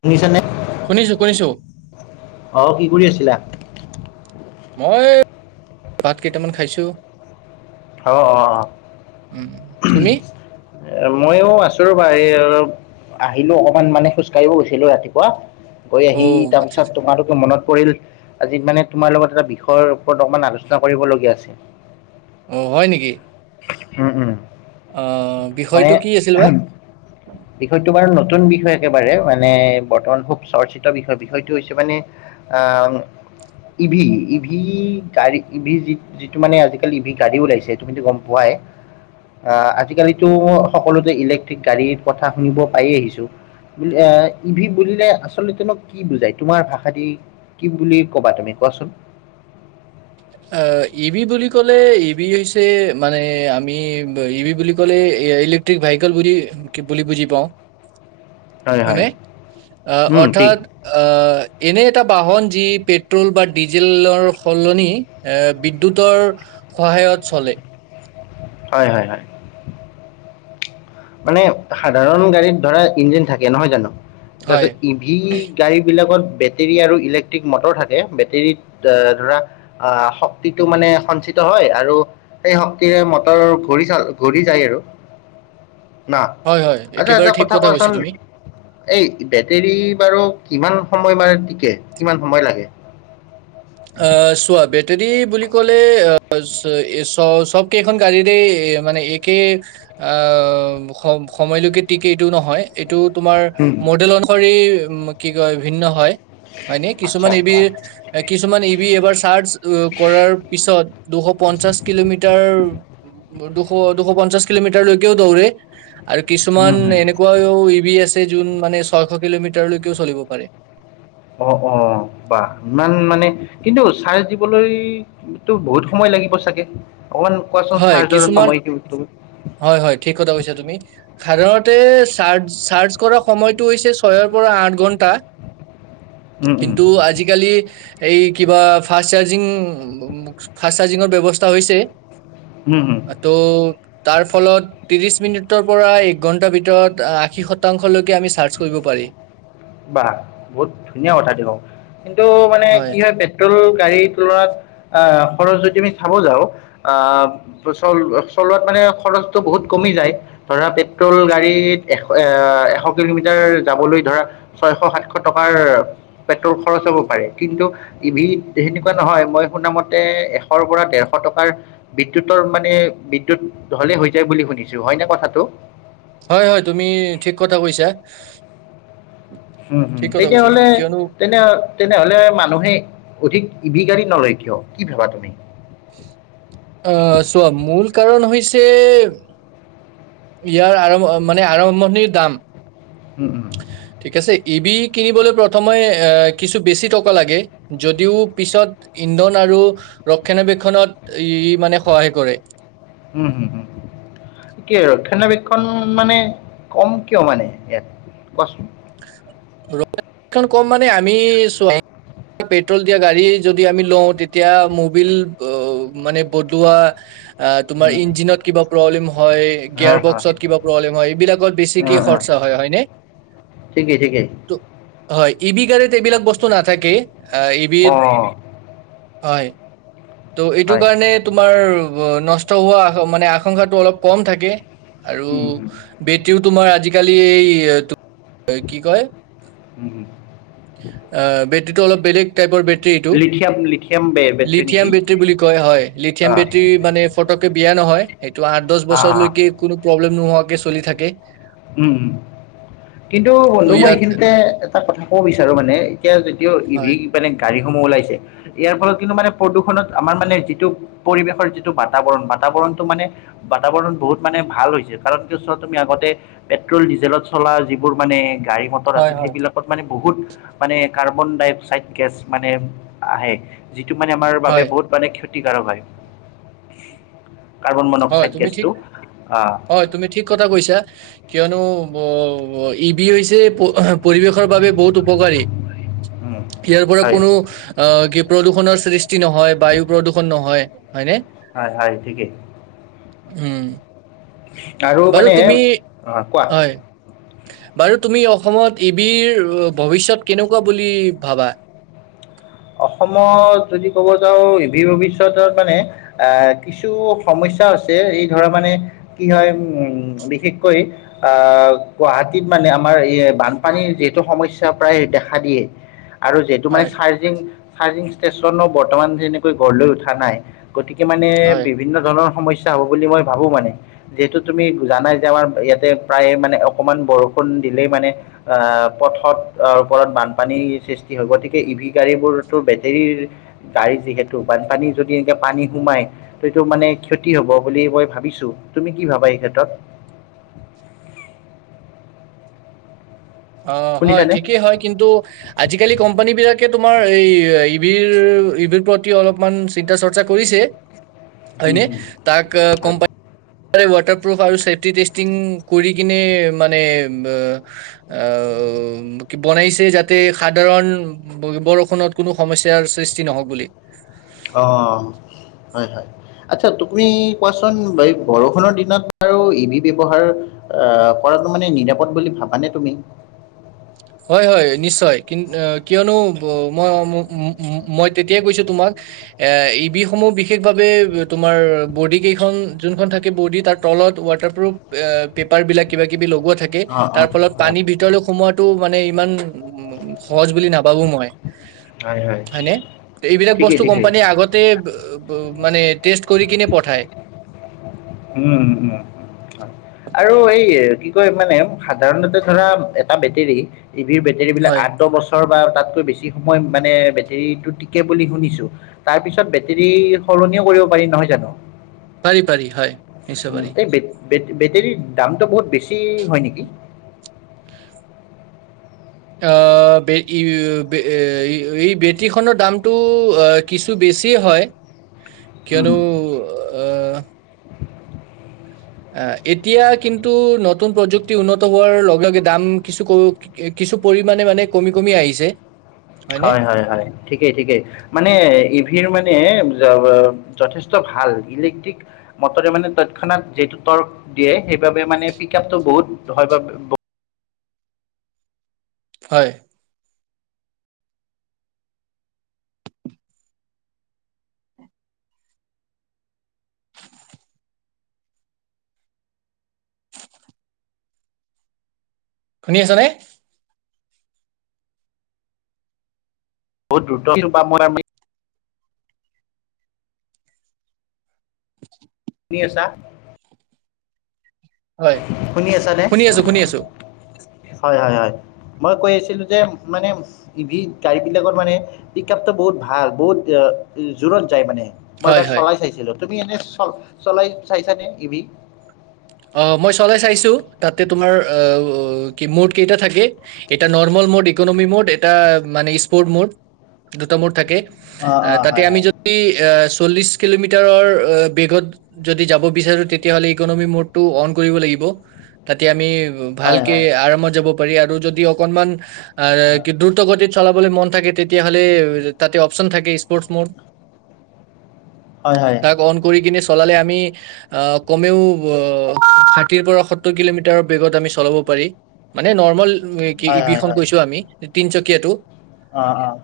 শুনিছ নে শুনিছো-শুনিছো। অ, কি কৰি আছিলা? মই, ভাত কেইটামান খাইছো। অ-অ-অ উম তুমি ময়ো আছো ৰ'বা এই অলপ আহিলো অকমান মানে খোজ কঢ়িব গৈছিলো ৰাতিপুৱা গৈ অ আহি আচ্ছা আচ্ছা তাৰপিছত তোমালৈকে মনত পৰিল। আজি মানে তোমাৰ লগত এটা বিষয়ৰ ওপৰত অকমান আলোচনা কৰিবলগীয়া আছিল। অ, হয় নেকি? উম-উম। অ মানে অ [inaudible] বিষয়টো বাৰু নতুন বিষয় একেবাৰে মানে বৰ্তমান খুব চৰ্চিত বিষয়টো হৈছে মানে আহ ইভি, ইভি গাড়ী ইভি যি যিটো মানে আজিকালি ইভি গাড়ী ওলাইছে তুমিতো গম পোৱাই। আহ, আজিকালিতো সকলোতে ইলেক্ট্ৰিক গাড়ীৰ কথা শুনিব পাই আহিছো। এ, ইভি বুলিলে আচলতে তোমাক কি বুজাই তোমাৰ ভাষা দি কি বুলি ক'বা, তুমি কোৱাচোন? অ, ইভি বুলি ক'লে ইভি হৈছে মানে আমি ইভি বুলি ক'লে ইলেক ভেহিকেল বুলি-বুলি বুজি পাওঁ। হয় হয় হয়নে অ উম ঠিক অৰ্থাৎ আহ এনে এটা বাহন যি পেট্ৰল বা ডিজেলৰ সলনি এ বিদ্যুতৰ সহায়ত চলে। হয় হয় হয় মানে সাধাৰণ গাড়ীত ধৰা ইঞ্জিন থাকে নহয় জানো হয় তাৰপিছত সি গাড়ী বিলাকত বেটেৰী আৰু ইলেক্ট্ৰিক মটৰ থাকে বেটেৰীত ধৰা আহ শক্তিটো মানে সঞ্চিত হয় আৰু সেই শক্তিৰে মটৰ ঘূৰি ঘূৰি যায় আৰু না হয় হয় আচ্ছা একেবাৰে এটা ঠিক কথা কৈছা কোৱাচোন। তুমি এই বেটেৰী বাৰু কিমান সময় মান টিকে কিমান সময় লাগে। অ চোৱা বেটাৰী বুলি ক'লে অ চ চবকেইখন গাড়ীৰেই মানে একেই আহ সম সময়লৈকে টিকে এইটো নহয়। এইটো তোমাৰ হুম, মডেল অনুসৰি উম কি কয় ভিন্ন হয়। হয় নে আচ্ছা কিছুমান আচ্ছা। ইভিৰ কিছুমান ইভি এবাৰ চাৰ্জ কৰাৰ পিছত দুশ পঞ্চাশ কিলোমিটাৰ উম, দুশ দুশ পঞ্চাশ কিলোমিটাৰলৈকেও দৌৰে। আৰু উম কিছুমান হুম এনেকুৱাও ইভি আছে যোন মানে ছয়শ কিলোমিটাৰলৈকেও চলিব পাৰে। অ অ বাহ ইমান মানে কিন্তু চাৰ্জ দিবলৈ কিন্তু বহুত সময় লাগিব চাগে অকমান কোৱাচোন হয় চাৰ্জৰ কিছুমান সময় কিমান? হয় হয় ঠিক কথা কৈছা তুমি। সাধাৰণতে চাৰ্জ চাৰ্জ কৰা সময়টো হৈছে ছয়ৰ পৰা আঠ ঘণ্টা। উম উম কিন্তু আজিকালি এই কিবা ফাষ্ট চাৰ্জিং ফাষ্ট চাৰ্জিঙৰ ব্যৱস্থা হৈছে। হুম হুম ত' তাৰ ফলত ত্ৰিশ মিনিটৰ পৰা এক ঘন্টাৰ ভিতৰত আশী শতাংশলৈকে আমি চাৰ্জ কৰিব পাৰি। বাহ বহুত ধুনীয়া কথা দেখোন কিন্তু মানে কি হয় পেট্ৰল গাড়ীত লৰাত আহ খৰচ যদি আমি চাব যাওঁ আহ চল চলোৱাত মানে খৰচটো বহুত কমি যায়। ধৰা পেট্ৰল গাড়ীত এশ এ এশ কিলোমিটাৰ যাবলৈ ধৰা ছয়শ সাতশ টকাৰ পেট্ৰল খৰচ হ'ব পাৰে কিন্তু ইভিত সেনেকুৱা নহয় মই শুনা মতে এশৰ পৰা ডেৰশ টকাৰ বিদ্যুতৰ মানে বিদ্যুত হ'লেই হৈ যায় বুলি শুনিছোঁ হয় নে কথাটো? হয় হয় তুমি ঠিক কথা কৈছা। হম হম ঠিক কথা তেতিয়া কৈছা হ'লে তুমি কিয়নো তেনে তেনেহলে মানুহে অধিক ইভি গাড়ী নলয় কিয় কি ভাবা তুমি? আহ চোৱা মূল কাৰণ হৈছে ইয়াৰ আৰম্ভ মানে আৰম্ভণিৰ দাম উম উম ঠিক আছে ইভি কিনিবলৈ প্ৰথমে এ কিছু বেছি টকা লাগে। যদিও পিছত ইন্ধন আৰু ৰক্ষণাবেক্ষণত ই মানে সহায় কৰে। উম হুম উম কি ৰক্ষণাবেক্ষণ মানে কম কিয় মানে ইয়াত কোৱাচোন। ৰক্ষনাবেক্ষন কম মানে আমি চোৱা। পেট্ৰল দিয়া গাড়ী যদি আমি লঁও তেতিয়া মবিল মানে বদলোৱা। আ তোমাৰ, উম, ইঞ্জিনত কিবা প্ৰব্লেম হয়, হা, গিয়াৰ হা, বক্সত কিবা প্ৰব্লেম হয়, এইবিলাকত বেছিকে স্পৰ্টছৰ হয়, হয়নে? ঠিকেই-ঠিকেই। হয়, ই ভি গাড়ত এইবিলাক বস্তু নাথাকে, আহ ই ভি ত অ' হয়। ত' এইটো হয়। কাৰণে তোমাৰ নষ্ট হোৱা মানে আশংকা টো, অলপ কম থাকে। আৰু উম, উম, বেটেৰীও তোমাৰ আজিকালি এইটো, অ কি কয়, উম, উম, আহ বেটেৰীটো অলপ বেলেগ। টাইপৰ বেটেৰী এইটো। লিথিয়াম লিথিয়াম বে বেটৰী লিথিয়াম নেকি? বে টেৰী বুলি কয় হয়। লিথিয়াম অ' বেটাৰী মানে, ফটককে বেয়া নহয়। সেইটো আঠ দশ অ' বছৰ অ' লৈকে, কোনো প্ৰব্লেম নোহোৱাকে চলি থাকে। উম উম, কিন্তু ত' বন্ধু মই ইয়াত এইখিনিতে এটা কথা কব বিচাৰো মানে, এতিয়া যিটো ই ভি হয়, মানে গাড়ীসমূহ ওলাইছে। ইয়াৰ ফলত কিন্তু মানে প্ৰদূষণত আমাৰ মানে যিটো পৰিৱেশৰ যিটো বাতাবৰণ, বাতাবৰণটো মানে বাতাবৰণ বহুত মানে ভাল হৈছে। কাৰণটো চোৱা তুমি আগতে, পেট্ৰল ডিজেলত চলা যিবোৰ মানে, গাড়ী মটৰ হয়, আছিল, হয়, সেইবিলা কত মানে বহুত মানে কাৰ্বন ডাই অক্সাইড গেছ মানে আহে। যিটো মানে আমাৰ বাবে হয়, বহুত মানে ক্ষতিকাৰক হয়। কাৰ্বন হয়, মনক্সাইড তুমি ঠিক গেছটো। আহ হয়, তুমি ঠিক কথা কৈছা। কিয়নো, ই ভি হৈছে পৰিৱেশৰ বাবে বহুত উপকাৰী। উম ইয়াৰ পৰা হয় কোনো আহ কি প্ৰদূষণৰ সৃষ্টি নহয়। বায়ু প্ৰদূষণ নহয়, হয়নে? হয়-হয় ঠিকেই। উম, আৰু বাৰু মানে তুমি, অ কোৱা হয়। বাৰু তুমি অসমত ই ভিৰ ভৱিষ্যত কেনেকুৱা বুলি ভাবা? অসমত যদি ক'ব যাওঁ ই ভিৰ ভৱিষ্যতৰ মানে, আহ, কিছু সমস্যা আছে, এই ধৰা মানে কি হয়, উম, বিশেষকৈ আহ, গুৱাহাটীত মানে আমাৰ এই বানপানীৰ যিহেতু সমস্যা প্ৰায় দেখা দিয়ে। [unintelligible] আৰু যিহেতু মানে হয় চাৰ্জিং, চাৰ্জিং ষ্টেচনো বৰ্তমান যেনেকৈ গড়লৈ উঠা নাই। গতিকে মানে, হয় বিভিন্ন ধৰণৰ সমস্যা হ'ব বুলি মই ভাবো মানে। যিহেতু তুমি জানাই যে, আমাৰ ইয়াতে প্ৰায় মানে অকমান বৰষুণ দিলেই মানে, আহ, পথত ওপৰত বানপানীৰ সৃষ্টি হব। গতিকে ই ভি, গাড়ী বোৰতো বেটেৰীৰ, গাড়ী যিহেতু বানপানী যদি এনেকে পানী সোমাই। ত' এইটো মানে ক্ষতি হব বুলি মই ভাবিছো। তুমি কি ভাবা এই ক্ষেত্ৰত? অ', হয়, শুনিছানে ঠিকেই হয়। কিন্তু আজিকালি কোম্পানী বিলাকে তোমাৰ এই ই ভিৰ, ই ভিৰ প্ৰতি অলপমান চিন্তা চৰ্চা কৰিছে, হয় উম, নে? হুম, তাক হয় কোম্পান তাৰে ৱাটাৰপ্ৰুফ আৰু ছেফটি টেষ্টিং কৰি কিনে মানে, অ ওম কি বনাইছে যাতে সাধাৰণ বৰষুণত কোনো সমস্যাৰ সৃষ্টি নহওক বুলি। অ, হয় হয়। আচ্ছা, তুমি কোৱাচোন, এই বৰষুণৰ দিনত বাৰু ই ভি ব্যৱহাৰ আহ, কৰাটো মানে নিৰাপদ বুলি ভাবানে তুমি? হয়-হয় নিশ্চয়, কিন আ কিয়নো ব মই ম উম উম উম মই তেতিয়াই কৈছো তোমাক এই ই বিসমূহ বিশেষভাৱে তোমাৰ বডি কেইখন যোনখন থাকে বডি তাত তলত ৱাটাৰপ্ৰুফ এ আ পেপাৰবিলাক কিবা কিবি লগোৱা থাকে অঁ অঁ তাৰ ফলত হয় পানী ভিতৰলৈ সোমোৱাটো মানে ইমান উ সহজ বুলি নাভাবো মই, হয় হয় হয়নে এইবিলাক ঠিকেই বস্তু ঠিকেই কোম্পানীৰ আগত তে ব ব মানে টেষ্ট কৰি কিনে পঠায়। উম উম। আৰু এই কি কয় মানে সাধাৰণতে ধৰা এটা বেটেৰী টিভিৰ বেটেৰীবিলাক হয় আঠ, দহ বছৰ বা তাতকৈ বেছি সময় মানে বেটেৰীটো টিকে বুলি শুনিছো। তাৰ পিছত বেটেৰী সলনিও কৰিব পাৰি নহয় জানো? পাৰি পাৰি হয়। নিশ্চয় হোম পাৰি। এই বেট বেট বেটেৰীৰ দামটো বহুত বেছি হয় নেকি? আ [unintelligible] বেটৰীখনৰ দামটো আ কিছু বেছি হয় [inaudible] কিয়নো আ' আ এতিয়া কিন্তু নতুন প্ৰযুক্তি উন্নত হোৱাৰ লগে লগে দাম কিছু কো কে কিছু পৰিমাণে মানে কমি কমি আহিছে। হয়নে? হয় হয় হয়। ঠিকেই ঠিকেই মানে ইভিৰ মানে [unintelligible] যথেষ্ট ভাল ইলেক্ট্ৰিক মটৰে মানে তৎক্ষণাত যিটো তৰ্ক দিয়ে সেইবাবে মানে পিক আপটো বহুত হয় বা ব হয়। শুনি আছ নে? [unintelligible] নি আছা? হয় শুনি আছ নে? শুনি আছো শুনি আছো হয় হয় হয়। মই কৈ আছিলো যে মানে ইভি গাড়ীবিলাকৰ মানে পিক আপটো বহুত ভাল, বহুত আ ই জোৰত যায় মানে। মই হয় এবাৰ হয়। চলাই চাইছিলো, তুমি এনে চ চলাই চাইছানে ই বি? অ' মই চলাই চাইছো তাতে তোমাৰ অ অ' কি মুড কেইটা থাকে? এটা নৰ্মেল মুড ইকনমি মুড এটা মানে স্পৰ্ট মুড দুটা মূড থাকে অ আ অ তাতে হয় আমি হয় য ই আ চল্লিশ কিলোমিটাৰৰ অ বেগত যদি যাব বিচাৰো তেতিয়াহ'লে ইকনমি মৰ্ড টো অন কৰিব লাগিব তাতে আমি হয় হয় ভালকে হয় আৰামত যাব পাৰি আৰু যদি অকনমান [unintelligible] হয় কিন্তু ত গতিত চলাবলৈ মন থাকে তেতিয়াহ'লে তাতে অপচন থাকে স্পৰ্টচ মৰ্ড [inaudible] তাক অন কৰি কিনে চলালে আমি আ কমেও অ ষাঠি পৰা সত্তৰ কিলোমিটাৰৰ বেগত আমি চলাব পাৰি মানে নৰ্মল এ কি হয় ই হয় বিখন কৈছোঁ আমি এ তিনচকীয়াটো। অ' অ',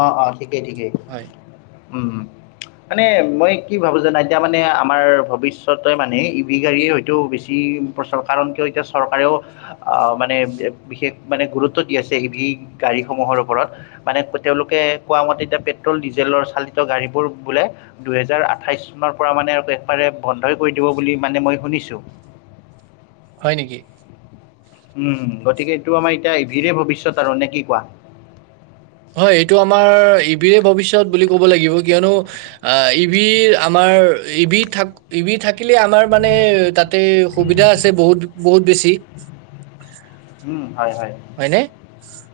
অ' অ' ঠিকেই ঠিকেই, হয় উম উম। মানে মই কি ভাবো জানা এতিয়া মানে আমাৰ ভৱিষ্যতে মানে ই বি গাড়ীয়ে হয়তো বেছি [unintelligible] কাৰণ কিয় এতিয়া চৰকাৰেও আ' মানে বি বিশেষ মানে গুৰুত্ব দি আছে ই বি গাড়ীসমূহৰ ওপৰত। মানে তেওঁলোকে কোৱা মতে, এতিয়া পেট্ৰ'ল-ডিজেলৰ চালিত গাড়ীবোৰ বোলে দুহেজাৰ আঠাইশ চনৰ পৰা, মানে একবাৰে, বন্ধই কৰি দিব বুলি মানে মই শুনিছোঁ। হয় নেকি। উম, গতিকে এইটো আমাৰ এতিয়া, ই ভিৰে ভৱিষ্যত আৰু, নে কি কোৱা। হয়, এইটো আমাৰ ই ভিৰে ভৱিষ্যত বুলি ক'ব লাগিব। কিয়নো আ, ই ভিৰ আমাৰ, ই ভি থাক ই ভি থাকিলে আমাৰ মানে, তাতেই সুবিধা আছে, বহুত বহুত বেছি। উম, হয়, হয়, হয়নে?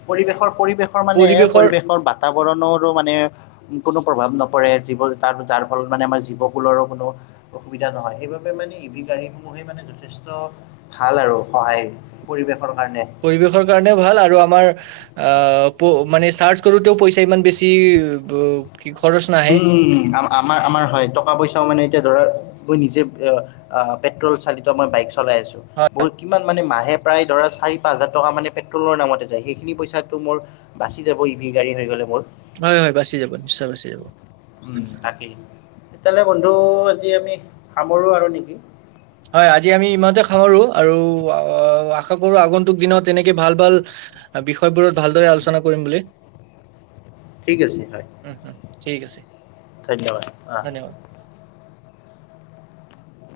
পৰিৱেশৰ, পৰিৱেশৰ মানে, পৰিৱেশৰ বা বাতাবৰণৰো মানে কোনো প্ৰভাৱ নপৰে, জীৱ তাৰ তাৰফলত মানে, আমাৰ জীৱকুলৰো কোনো অসুবিধা নহয়। সেইবাবে মানে ই ভি গাড়ীসমূহে মানে যথেষ্ট ভাল আৰু সহায়, পৰিৱেশৰ কাৰণে। পৰিৱেশৰ কাৰণেও ভাল, আৰু আমাৰ প মানে চাৰ্চ কৰোঁতেও, পইচা ইমান বেছি কি খৰচ নাই। উম, উম, উম, আমাৰ আমাৰ, আমাৰ হয়, টকা-পইচাও মানে এতিয়া ধৰা, মই নিজে পেট্ৰ'ল চালিত মই বাইক চলাই আছো। বহুত কিমান মানে, মাহে প্ৰায় ধৰা, চাৰি, পাঁচ হাজাৰ টকা মানে পেট্ৰল'ৰ নামতে যায়। সেইখিনি পইচাটো মোৰ বাচি যাব, ই ভি গাড়ী হৈ গ'লে মোৰ। হয়, হয়, বাচি যাব, নিশ্চয় বাচি যাব। উম, তাকেই। তেতিয়ালে বন্ধু আজি আমি, সামৰো আৰু নেকি। হয়, আজি আমি ইমানতে সামৰো, আৰু আ আশা কৰো, আগন্তুক দিনত তেনেকে ভাল, ভাল বিষয়বোৰত ভালদৰে আলোচনা কৰিম বুলি। ঠিক আছে, হয়। উম, উম, ঠিক আছে। ধন্যবাদ, অ'। ধন্যবাদ